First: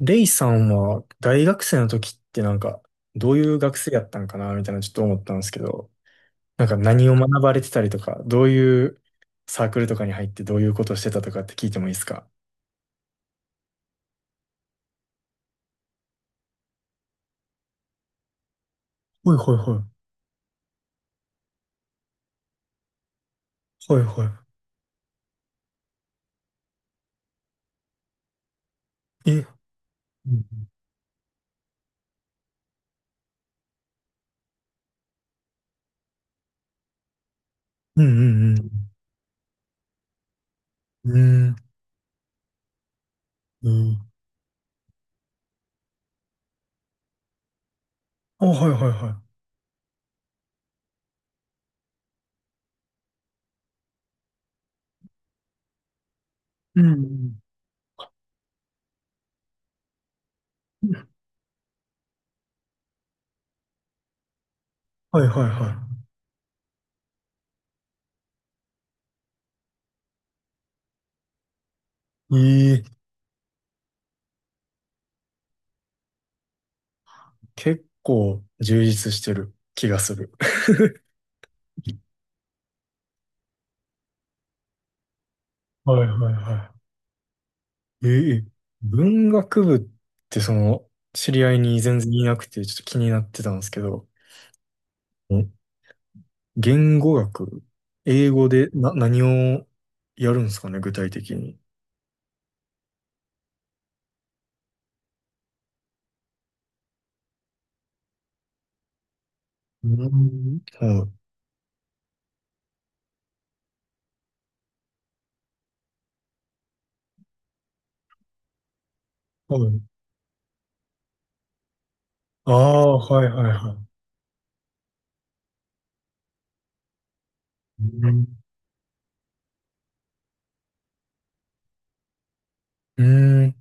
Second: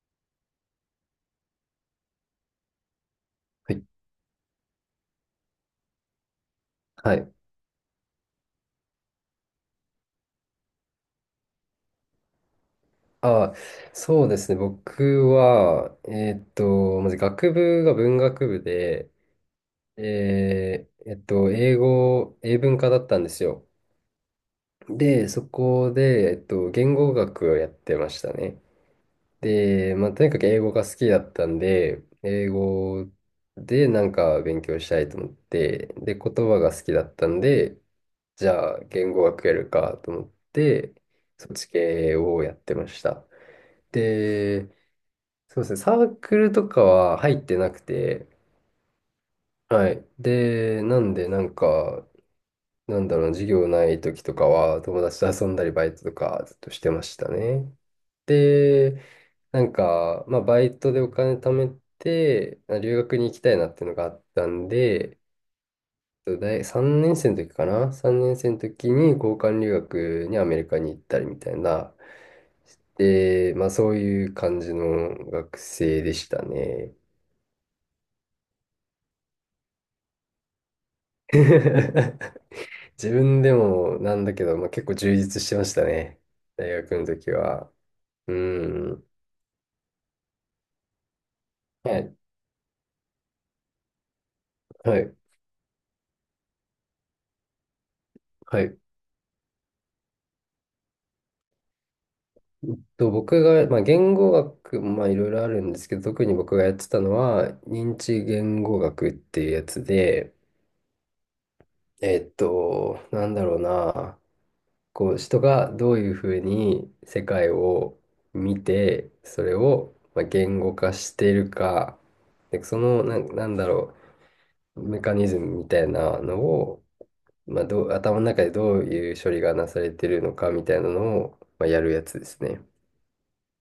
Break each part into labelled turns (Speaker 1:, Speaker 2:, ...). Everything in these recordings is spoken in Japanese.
Speaker 1: レイさんは大学生の時ってどういう
Speaker 2: は
Speaker 1: 学
Speaker 2: い。
Speaker 1: 生やったんかなみたいなちょっと思ったんですけど、なんか何
Speaker 2: は
Speaker 1: を
Speaker 2: い。
Speaker 1: 学ばれてたりとか、どういうサークルとかに入ってどういうことをしてたとかって聞いてもいいですか？
Speaker 2: あ、そうですね。僕は、まず学部が文学部で、
Speaker 1: はいはいは
Speaker 2: 英語、英文科だったんですよ。
Speaker 1: い。はいは
Speaker 2: で、そこで、言語学をやってましたね。
Speaker 1: い。え、
Speaker 2: で、まあ、と
Speaker 1: う
Speaker 2: にかく英
Speaker 1: ん
Speaker 2: 語が好きだったんで、英語でなんか勉強したいと思って、で、言葉が好きだったんで、
Speaker 1: うん
Speaker 2: じ
Speaker 1: う
Speaker 2: ゃあ、
Speaker 1: ん。
Speaker 2: 言語学やるかと思って、
Speaker 1: うん
Speaker 2: そ
Speaker 1: う
Speaker 2: っち
Speaker 1: ん。
Speaker 2: 系をやってました。
Speaker 1: うん。
Speaker 2: で、そうですね、サークルとかは入ってなくて、
Speaker 1: あ、はいはいは
Speaker 2: はい。で、なんで、なんか、なんだろうな、授業ない時とかは、友達と遊んだり、バイトとかずっとし
Speaker 1: い。うん
Speaker 2: て
Speaker 1: う
Speaker 2: ました
Speaker 1: ん
Speaker 2: ね。で、なんか、まあ、バイ
Speaker 1: う
Speaker 2: トで
Speaker 1: ん。
Speaker 2: お金貯めて、あ、留学に行きたいなっていうのがあったんで、
Speaker 1: はいはいは
Speaker 2: 大3年生の時かな？ 3 年生の時に交換留学にアメリカに行ったりみたいな、
Speaker 1: い。ええ、
Speaker 2: で、まあ、そういう感じの学生でしたね。
Speaker 1: 結構充実してる気がする。
Speaker 2: 自分でもなんだけど、まあ、結構充実してました
Speaker 1: はい
Speaker 2: ね。
Speaker 1: はいは
Speaker 2: 大
Speaker 1: い。
Speaker 2: 学の時は。
Speaker 1: え
Speaker 2: う
Speaker 1: え、
Speaker 2: ん。
Speaker 1: 文学部って知り合いに全
Speaker 2: は
Speaker 1: 然
Speaker 2: い。
Speaker 1: いなくて、ちょっと気になってたんですけど、
Speaker 2: はい。
Speaker 1: ん言語学、英語
Speaker 2: は
Speaker 1: で
Speaker 2: い。
Speaker 1: 何をやるんですかね、具体的に。
Speaker 2: 僕が、まあ、言語学、まあ、いろいろあるんですけど、特に僕がやってたのは、認知言語学っていうやつ
Speaker 1: う
Speaker 2: で、
Speaker 1: ん。はい。
Speaker 2: なんだろうな、こう、人がどういうふうに世界を見て、それ
Speaker 1: はい。
Speaker 2: を、まあ、言語化しているか、
Speaker 1: あ
Speaker 2: で、そ
Speaker 1: あ、
Speaker 2: の、
Speaker 1: はいはいはい。
Speaker 2: メカニズムみたいなのを、まあ、
Speaker 1: う
Speaker 2: 頭の
Speaker 1: ん。
Speaker 2: 中でどういう処理がなされてるのかみたいなのを、まあ、やるやつですね。
Speaker 1: うーん、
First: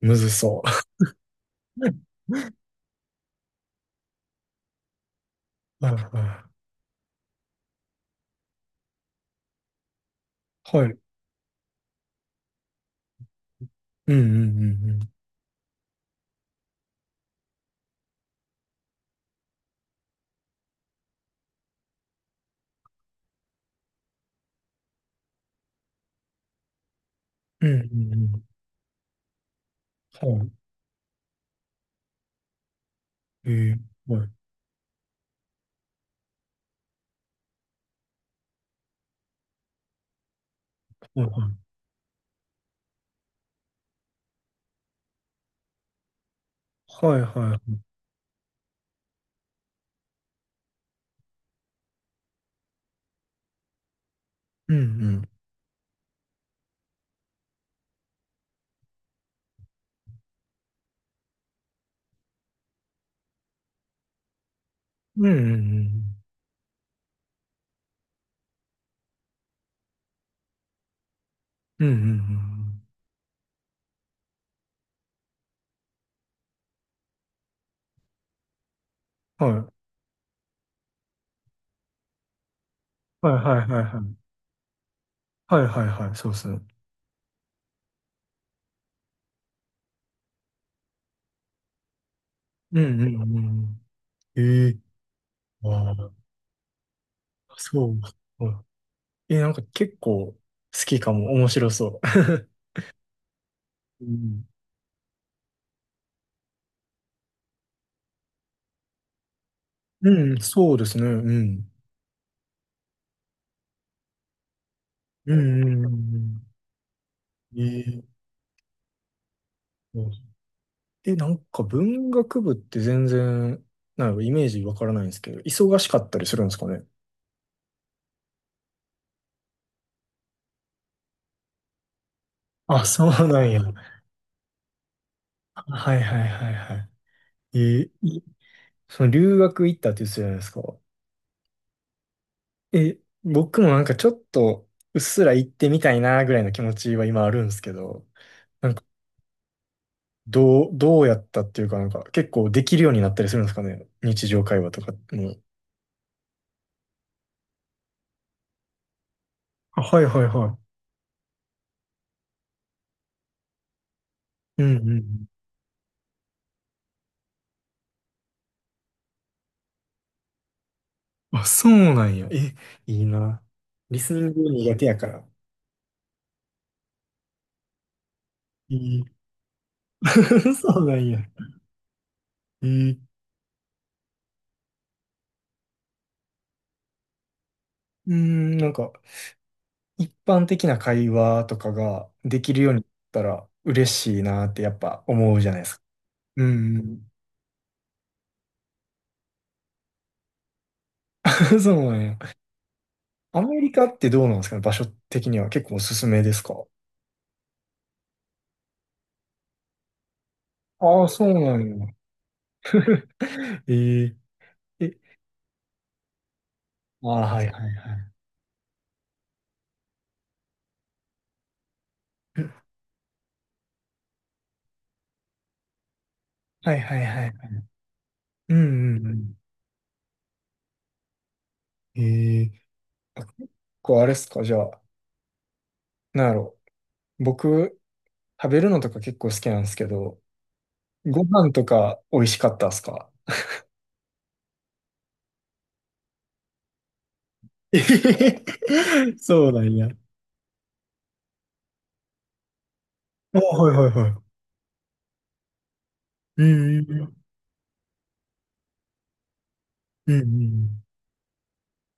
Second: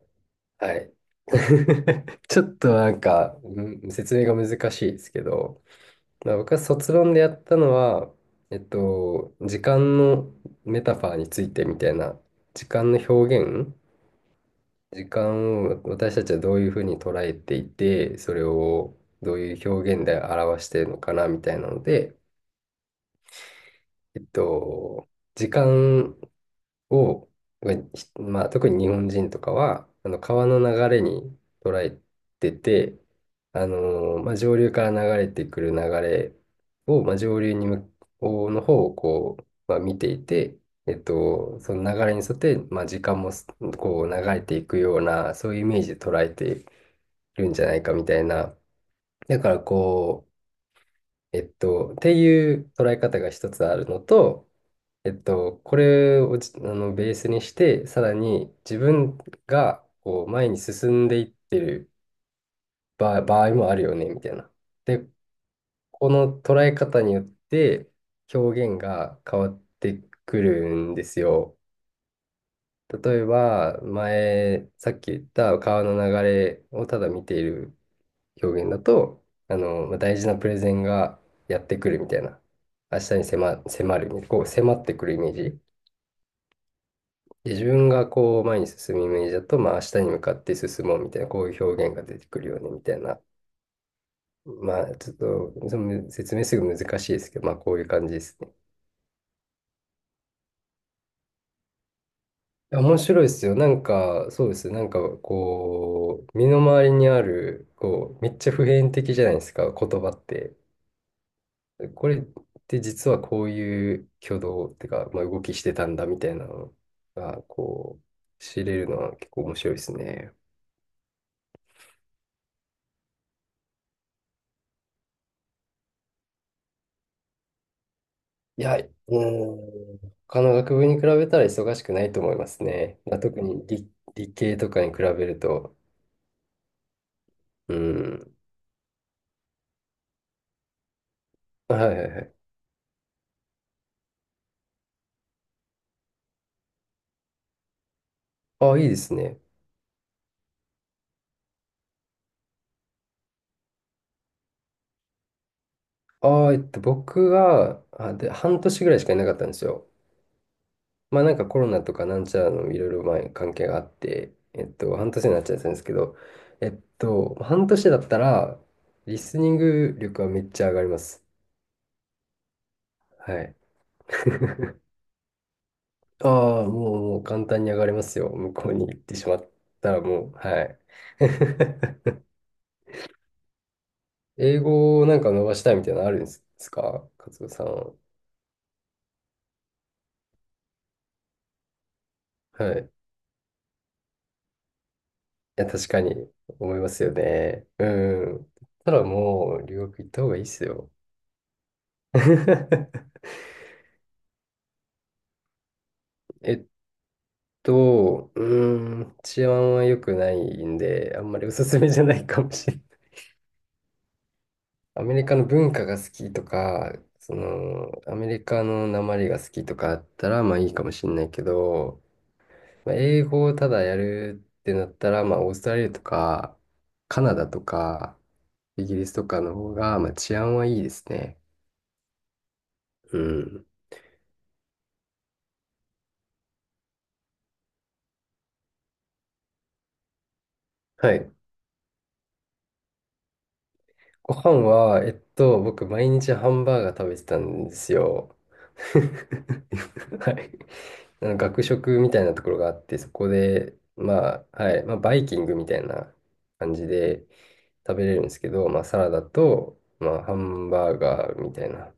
Speaker 1: むずそう。
Speaker 2: はい。ちょっ となんか、説明が難しいですけど、
Speaker 1: はいはい
Speaker 2: まあ、
Speaker 1: は
Speaker 2: 僕は卒論でやったのは、時間のメタ
Speaker 1: い。
Speaker 2: ファーについてみたいな、時間の表現、
Speaker 1: うんうんうんう
Speaker 2: 時
Speaker 1: ん。
Speaker 2: 間を私たちはどういうふうに捉えていて、それをどういう表現で表しているのかなみたいなので、えっと、時間を、
Speaker 1: うん
Speaker 2: がひ
Speaker 1: うんうん。
Speaker 2: まあ、特に日本人とかは、あの
Speaker 1: は
Speaker 2: 川
Speaker 1: い。
Speaker 2: の流れに捉えてて、
Speaker 1: え
Speaker 2: あの
Speaker 1: え、はい。
Speaker 2: まあ、上流から流れてくる流れを、まあ、上流に向こうの方をこう、まあ、見ていて、
Speaker 1: はいはい。
Speaker 2: その流れに沿って、まあ、時間もこう流れていくような、そういうイメージで捉えて
Speaker 1: はい
Speaker 2: るん
Speaker 1: は
Speaker 2: じゃな
Speaker 1: い。
Speaker 2: いかみたいな。だからこう、っていう捉え方が一つあるのと、
Speaker 1: うんうん。
Speaker 2: これをじあのベースにして、さらに自分がこう前に進んでいってる場合もあるよね、みたいな。で、
Speaker 1: うんうんう
Speaker 2: こ
Speaker 1: ん。
Speaker 2: の捉え方によって表現が変わってくるんですよ。
Speaker 1: うんうん
Speaker 2: 例えば、さっき言った川の流れをただ見ている表現だと、
Speaker 1: うん。
Speaker 2: あ
Speaker 1: はい。
Speaker 2: の、まあ大事なプレゼンがやってくるみたいな。明日に
Speaker 1: はいはいはい
Speaker 2: 迫
Speaker 1: はい。
Speaker 2: る、こう迫ってくるイメー
Speaker 1: は
Speaker 2: ジ。
Speaker 1: いはいはい、そうですね。
Speaker 2: で自分がこう前に進むイメージだと、まあ明日に向かって進もうみたいな、こういう表現が出てくるよね
Speaker 1: う
Speaker 2: みた
Speaker 1: ん
Speaker 2: いな。
Speaker 1: うんうん。ええ。
Speaker 2: まあちょっとその
Speaker 1: あ
Speaker 2: 説明すぐ難しいですけど、ま
Speaker 1: あ、
Speaker 2: あこうい
Speaker 1: そ
Speaker 2: う
Speaker 1: う。
Speaker 2: 感じです
Speaker 1: う
Speaker 2: ね。
Speaker 1: ん。え、なんか結構好きかも。面白そう。
Speaker 2: 面白いですよ。なん
Speaker 1: う
Speaker 2: かそ
Speaker 1: ん、
Speaker 2: うですね。なんかこう、身の回りにある、こう、めっちゃ普遍的じゃないですか、言葉っ
Speaker 1: うん
Speaker 2: て。
Speaker 1: そうですね。うん。
Speaker 2: これって実はこういう挙動っていうか、まあ、
Speaker 1: う
Speaker 2: 動きし
Speaker 1: んう
Speaker 2: て
Speaker 1: ん
Speaker 2: た
Speaker 1: う
Speaker 2: んだみたいな
Speaker 1: ん
Speaker 2: のが、
Speaker 1: う
Speaker 2: こ
Speaker 1: ん。ええ。
Speaker 2: う、知れるのは結構面白いですね。
Speaker 1: え、なんか文学部って全然、なんかイメージわからないんですけど、忙しかったりするんですかね。
Speaker 2: いや、うーん、他の学部に比べたら忙しくないと思います
Speaker 1: あ、
Speaker 2: ね。
Speaker 1: そ
Speaker 2: まあ、
Speaker 1: うな
Speaker 2: 特
Speaker 1: んや。
Speaker 2: に理系とかに比べると。
Speaker 1: はいはいはいはい。
Speaker 2: う
Speaker 1: ええい。
Speaker 2: ん。
Speaker 1: その留学行ったって言ってたじゃないですか。
Speaker 2: はいはいはい。
Speaker 1: え、僕もなんかちょっとうっすら行ってみたいなぐらいの気持ちは今あるんですけど、
Speaker 2: ああ、いいですね。
Speaker 1: どうやったっていうかなんか結構できるようになったりするんですかね。日常会話とかも。
Speaker 2: ああ、僕は、あ、で、半年ぐらいしかいなかったんです
Speaker 1: あ、
Speaker 2: よ。
Speaker 1: はいはいは
Speaker 2: まあなんかコロナとかなんちゃらのいろいろ前関係があって、
Speaker 1: い。うんうんう
Speaker 2: 半年
Speaker 1: ん。
Speaker 2: になっちゃったんですけど、半年だったら、リスニング力はめっちゃ上がります。
Speaker 1: あ、そうなんや。え、いい
Speaker 2: は
Speaker 1: な。
Speaker 2: い。
Speaker 1: リスニング苦 手やから。
Speaker 2: ああ、もう簡単に上がれますよ。向こうに行
Speaker 1: い
Speaker 2: っ
Speaker 1: い。
Speaker 2: てしまったらもう、はい。
Speaker 1: そうなんや。えー、
Speaker 2: 英語をなんか伸ばしたいみたいなのあるんですか勝子さんは？
Speaker 1: うーん、なんか、一般的な会話とかができるよう
Speaker 2: は
Speaker 1: に
Speaker 2: い。
Speaker 1: な
Speaker 2: い
Speaker 1: ったら嬉しいなってやっぱ思うじゃないで
Speaker 2: や、
Speaker 1: すか。
Speaker 2: 確かに
Speaker 1: う
Speaker 2: 思
Speaker 1: んう
Speaker 2: います
Speaker 1: ん。
Speaker 2: よね。うん。たらもう留学行った方がいいっすよ。
Speaker 1: そうなんや。アメリカってどうなんですかね、場所的には結構おすすめです
Speaker 2: え
Speaker 1: か？
Speaker 2: っうーん、治安は良くないん
Speaker 1: ああ、
Speaker 2: で、あ
Speaker 1: そ
Speaker 2: ん
Speaker 1: う
Speaker 2: まりお
Speaker 1: な
Speaker 2: す
Speaker 1: ん
Speaker 2: す
Speaker 1: や。
Speaker 2: めじゃないかもしれない。
Speaker 1: えー、え、
Speaker 2: アメリカの文化が好きとか、
Speaker 1: ああ、はいはいはい。
Speaker 2: アメリカの訛りが好きとかあったら、まあいいかもしれないけど、まあ、英語をただやるってなったら、まあオーストラリアとか、
Speaker 1: はいはい
Speaker 2: カ
Speaker 1: はい。
Speaker 2: ナダとか、
Speaker 1: うん
Speaker 2: イギ
Speaker 1: う
Speaker 2: リ
Speaker 1: んう
Speaker 2: スと
Speaker 1: ん。
Speaker 2: かの方が、まあ治安はいいですね。
Speaker 1: ええ。
Speaker 2: う
Speaker 1: あ、結
Speaker 2: ん。
Speaker 1: 構あれっすか、じゃあ、なんやろ。僕、食べるのとか結構好きなんですけど、
Speaker 2: は
Speaker 1: ご
Speaker 2: い。
Speaker 1: 飯とか美味しかったっすか？
Speaker 2: ご飯は、僕、毎日ハンバーガー食べてたんで
Speaker 1: えへ
Speaker 2: すよ。
Speaker 1: へへ そうなんや。
Speaker 2: はい。あの学食みたいなところがあって、そこ
Speaker 1: あ、は
Speaker 2: で、
Speaker 1: いはいはい。
Speaker 2: まあ、はい、まあ、バイキングみたいな
Speaker 1: う
Speaker 2: 感
Speaker 1: んう
Speaker 2: じ
Speaker 1: んうん。
Speaker 2: で食べれるんですけど、まあ、サラダと、ま
Speaker 1: うん
Speaker 2: あ、
Speaker 1: う
Speaker 2: ハ
Speaker 1: んう
Speaker 2: ン
Speaker 1: ん。
Speaker 2: バーガーみたいな、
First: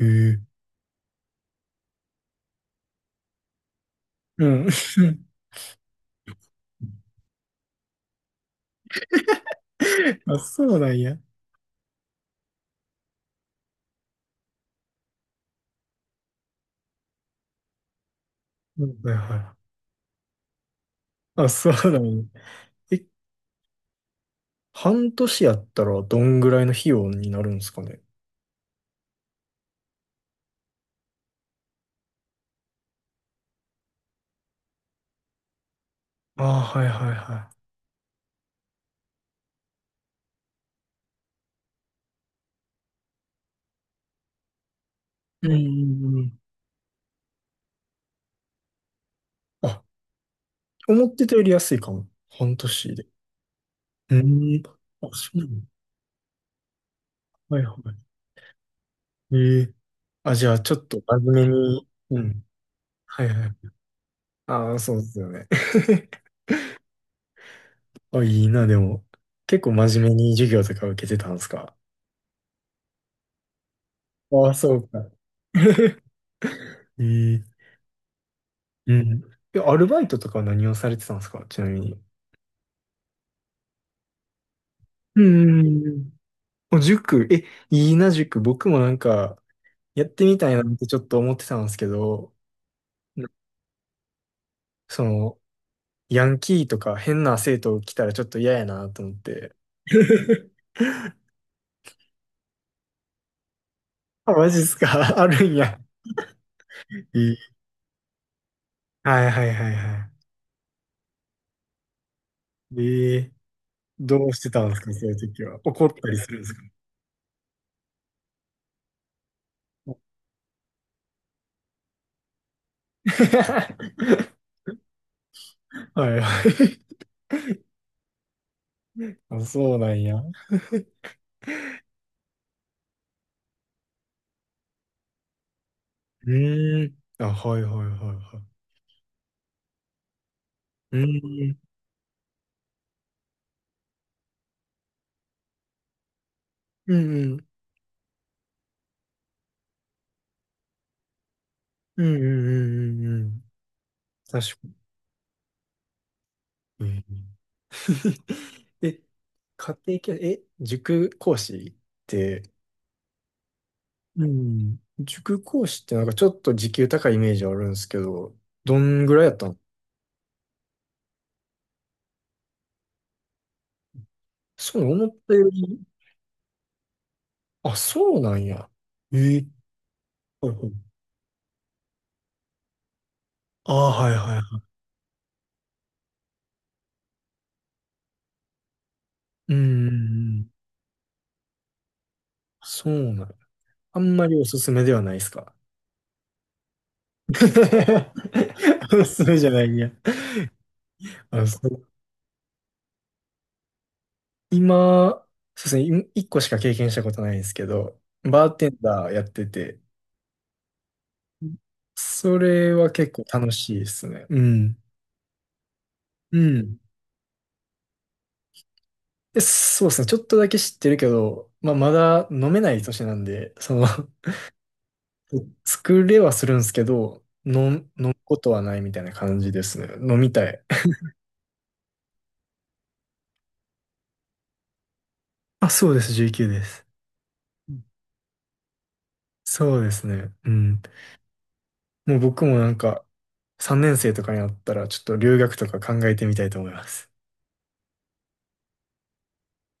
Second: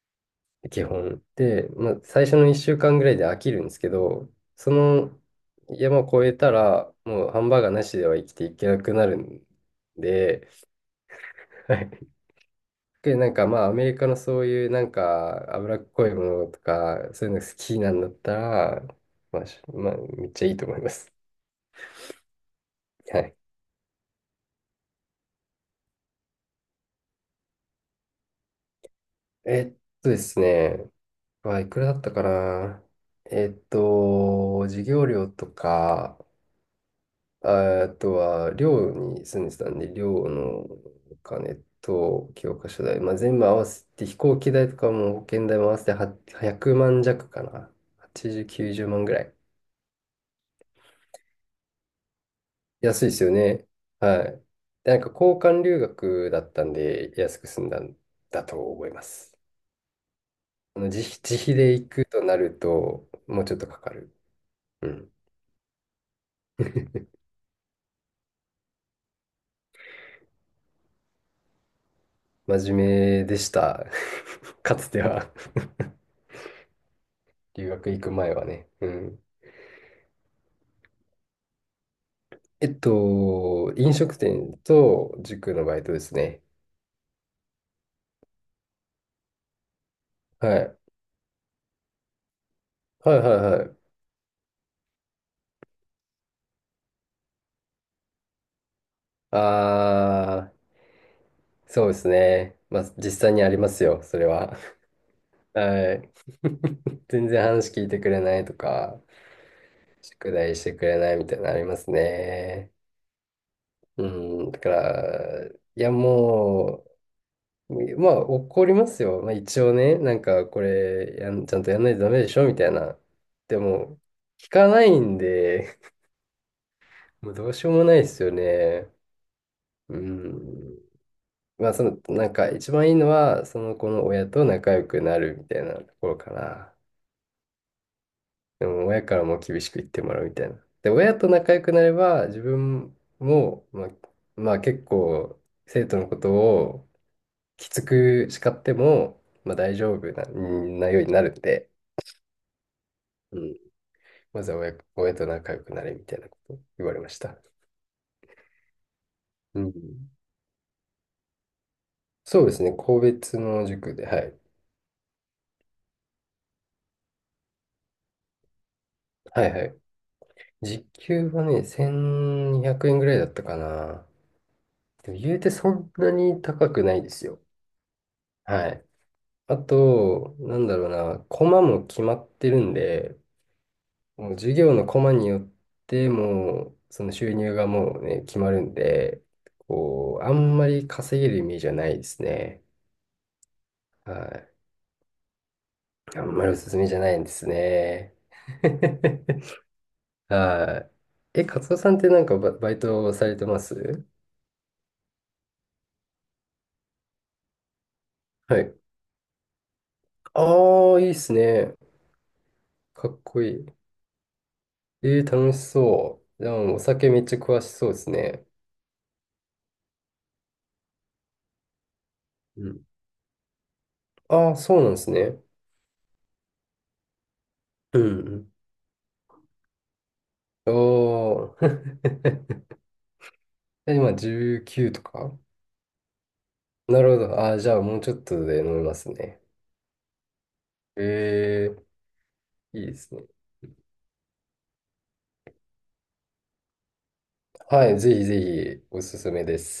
Speaker 1: ええ。
Speaker 2: 基本。で、まあ、最初の1週間ぐらいで飽きるんですけど、
Speaker 1: うん。
Speaker 2: その山を越えたら、もうハンバーガーなしでは生きていけなくなるん
Speaker 1: あ、
Speaker 2: で、
Speaker 1: そうなんや。
Speaker 2: で、なんかまあアメリカのそういうなんか脂っこいものとか、そういうの好きなんだった
Speaker 1: う
Speaker 2: ら、
Speaker 1: んはいは
Speaker 2: まあ、
Speaker 1: い。
Speaker 2: まあ、めっちゃいいと思います。
Speaker 1: あ、そうだね。え、
Speaker 2: はい。
Speaker 1: 半年やったらどんぐらいの費用になるんですかね。
Speaker 2: えっですね、あ、いくらだったかな。授業料とか、
Speaker 1: ああ、はいはいは
Speaker 2: ああとは寮に住んでたんで、寮のお金と教科書代、まあ、全部合わせて飛行機代とかも保
Speaker 1: い。
Speaker 2: 険
Speaker 1: うん
Speaker 2: 代も合わせて
Speaker 1: うん
Speaker 2: は
Speaker 1: うん。
Speaker 2: 100万弱かな。80、90万ぐらい。
Speaker 1: あ、思ってたより安いかも。半年
Speaker 2: 安い
Speaker 1: で。
Speaker 2: ですよね。
Speaker 1: う
Speaker 2: はい。
Speaker 1: ん。
Speaker 2: で、なん
Speaker 1: あ、
Speaker 2: か
Speaker 1: そう
Speaker 2: 交
Speaker 1: なの。
Speaker 2: 換留学だったんで安く
Speaker 1: は
Speaker 2: 済
Speaker 1: い
Speaker 2: ん
Speaker 1: は
Speaker 2: だんだと思いま
Speaker 1: い。
Speaker 2: す。
Speaker 1: ええ。あ、じゃあ、ちょ
Speaker 2: あ
Speaker 1: っ
Speaker 2: の
Speaker 1: と真
Speaker 2: 自
Speaker 1: 面目
Speaker 2: 費で
Speaker 1: に。
Speaker 2: 行く
Speaker 1: う
Speaker 2: とな
Speaker 1: ん。
Speaker 2: ると、
Speaker 1: はい
Speaker 2: もう
Speaker 1: は
Speaker 2: ち
Speaker 1: い。
Speaker 2: ょっとかかる。
Speaker 1: ああ、
Speaker 2: う
Speaker 1: そうで
Speaker 2: ん。
Speaker 1: すよね。あ、いいな、でも。結構真面目に授業とか受けてたんですか？
Speaker 2: 真面目でした。
Speaker 1: ああ、そ
Speaker 2: か
Speaker 1: う
Speaker 2: つて
Speaker 1: か。
Speaker 2: は。
Speaker 1: ええ。
Speaker 2: 留学行く前はね。う
Speaker 1: う
Speaker 2: ん。
Speaker 1: ん。え、アルバイトとかは何をされてたんですか、ちなみに。
Speaker 2: 飲食店と
Speaker 1: う
Speaker 2: 塾のバイトで
Speaker 1: ん。
Speaker 2: すね。
Speaker 1: もう塾、え、いいな、塾。僕もなんか、やってみたい
Speaker 2: は
Speaker 1: なっ
Speaker 2: い。
Speaker 1: てちょっと思ってたんですけど、
Speaker 2: はい
Speaker 1: な、
Speaker 2: はいはい。
Speaker 1: その、ヤンキーとか変な生徒来たらちょっと嫌やなと思って。
Speaker 2: あ ー、そうですね。まあ、実際にありますよ、それ
Speaker 1: あ、マ
Speaker 2: は。
Speaker 1: ジっすか？ あるんや。
Speaker 2: はい。
Speaker 1: え
Speaker 2: 全
Speaker 1: ー
Speaker 2: 然話聞いてくれないとか、
Speaker 1: はいはいはいは
Speaker 2: 宿題してくれないみたいなのありますね。
Speaker 1: い。えー。
Speaker 2: う
Speaker 1: どうして
Speaker 2: ん、だ
Speaker 1: た
Speaker 2: か
Speaker 1: んですかそういう時
Speaker 2: ら、い
Speaker 1: は。怒っ
Speaker 2: や
Speaker 1: たりするんですか？
Speaker 2: もう、まあ怒りますよ。まあ一応ね、なん かこれやん、ちゃんとやんないとダメでしょみたいな。でも、聞かないんで、
Speaker 1: はいはい。
Speaker 2: もうどうしようもないですよね。
Speaker 1: あ、そうな
Speaker 2: う
Speaker 1: んや。う
Speaker 2: ん。まあなんか一番いいのは、その子の親と仲良くなるみたいなところかな。
Speaker 1: ーん。あ、はいはいはいは
Speaker 2: でも親からも厳しく言ってもらうみたいな。で、
Speaker 1: い。う
Speaker 2: 親と
Speaker 1: ー
Speaker 2: 仲
Speaker 1: ん。
Speaker 2: 良くなれば、自分も、まあ、結構、生徒のことを
Speaker 1: うんうん
Speaker 2: きつく叱っても、まあ大丈夫なようになるんで、
Speaker 1: うんうんうんうんう
Speaker 2: う
Speaker 1: ん。
Speaker 2: ん。ま
Speaker 1: 確
Speaker 2: ずは
Speaker 1: か
Speaker 2: 親と仲良くなれみたいなこと言われ
Speaker 1: に。
Speaker 2: ま
Speaker 1: う
Speaker 2: し
Speaker 1: ん。
Speaker 2: た。
Speaker 1: え、
Speaker 2: うん。
Speaker 1: 家庭教、え、塾講師って、
Speaker 2: そうですね、個別の塾で、は
Speaker 1: う
Speaker 2: い。
Speaker 1: ん。塾講師ってなんかちょっと時給高いイメージあるんですけど、どんぐらいやっ
Speaker 2: は
Speaker 1: た
Speaker 2: い
Speaker 1: の？
Speaker 2: はい。時給はね、1200円ぐらいだったかな。
Speaker 1: そう、思
Speaker 2: で
Speaker 1: っ
Speaker 2: も
Speaker 1: た
Speaker 2: 言うて
Speaker 1: よ
Speaker 2: そ
Speaker 1: り、
Speaker 2: んなに高くないですよ。
Speaker 1: あ、そうなんや。
Speaker 2: はい。
Speaker 1: ええ。
Speaker 2: あと、
Speaker 1: はい
Speaker 2: なん
Speaker 1: はい。
Speaker 2: だろうな、コマも決まってるんで、
Speaker 1: ああ、はい
Speaker 2: もう
Speaker 1: はい
Speaker 2: 授
Speaker 1: は
Speaker 2: 業のコマによってもう、その収入がもうね、決まるんで、
Speaker 1: い。うん、うん
Speaker 2: こう、あ
Speaker 1: う
Speaker 2: ん
Speaker 1: ん。
Speaker 2: まり稼げるイメージはないですね。
Speaker 1: そうなんや。あんまりお
Speaker 2: は
Speaker 1: すすめではないですか？
Speaker 2: い。あんまりおすすめじゃないんですね。
Speaker 1: おすすめじゃ ないんや。
Speaker 2: はい。え、
Speaker 1: あ、
Speaker 2: カ
Speaker 1: そ
Speaker 2: ツオさ
Speaker 1: う。
Speaker 2: んってなんかバイトされてます？
Speaker 1: 今、そうですね、一個しか経験したことないんですけど、バー
Speaker 2: は
Speaker 1: テ
Speaker 2: い。
Speaker 1: ンダーやってて、
Speaker 2: ああ、いいっすね。
Speaker 1: それは
Speaker 2: か
Speaker 1: 結
Speaker 2: っ
Speaker 1: 構
Speaker 2: こ
Speaker 1: 楽
Speaker 2: いい。
Speaker 1: しいですね。うん。
Speaker 2: えー、楽しそ
Speaker 1: う
Speaker 2: う。でも、
Speaker 1: ん。
Speaker 2: お酒めっちゃ詳しそうですね。
Speaker 1: で、そうですね、ちょっとだけ知ってるけど、まあ、まだ飲め
Speaker 2: う
Speaker 1: ない
Speaker 2: ん。
Speaker 1: 年なんで、その
Speaker 2: ああ、そうなんですね。
Speaker 1: 作れはするんですけど、
Speaker 2: う
Speaker 1: 飲む
Speaker 2: ん
Speaker 1: こ
Speaker 2: う
Speaker 1: と
Speaker 2: ん
Speaker 1: はないみたいな感じですね。飲みたい。
Speaker 2: おー。今19とか？
Speaker 1: あ、そうです、19です。
Speaker 2: なるほど。あー、じ
Speaker 1: う
Speaker 2: ゃあ
Speaker 1: ん
Speaker 2: もうちょっとで飲みますね。
Speaker 1: そうですね。うん。
Speaker 2: え
Speaker 1: もう僕もなん
Speaker 2: ー、いいで
Speaker 1: か、
Speaker 2: すね。
Speaker 1: 3年生とかになったら、ちょっと留学とか考えてみたいと思います。
Speaker 2: はい、ぜひぜひおすすめです。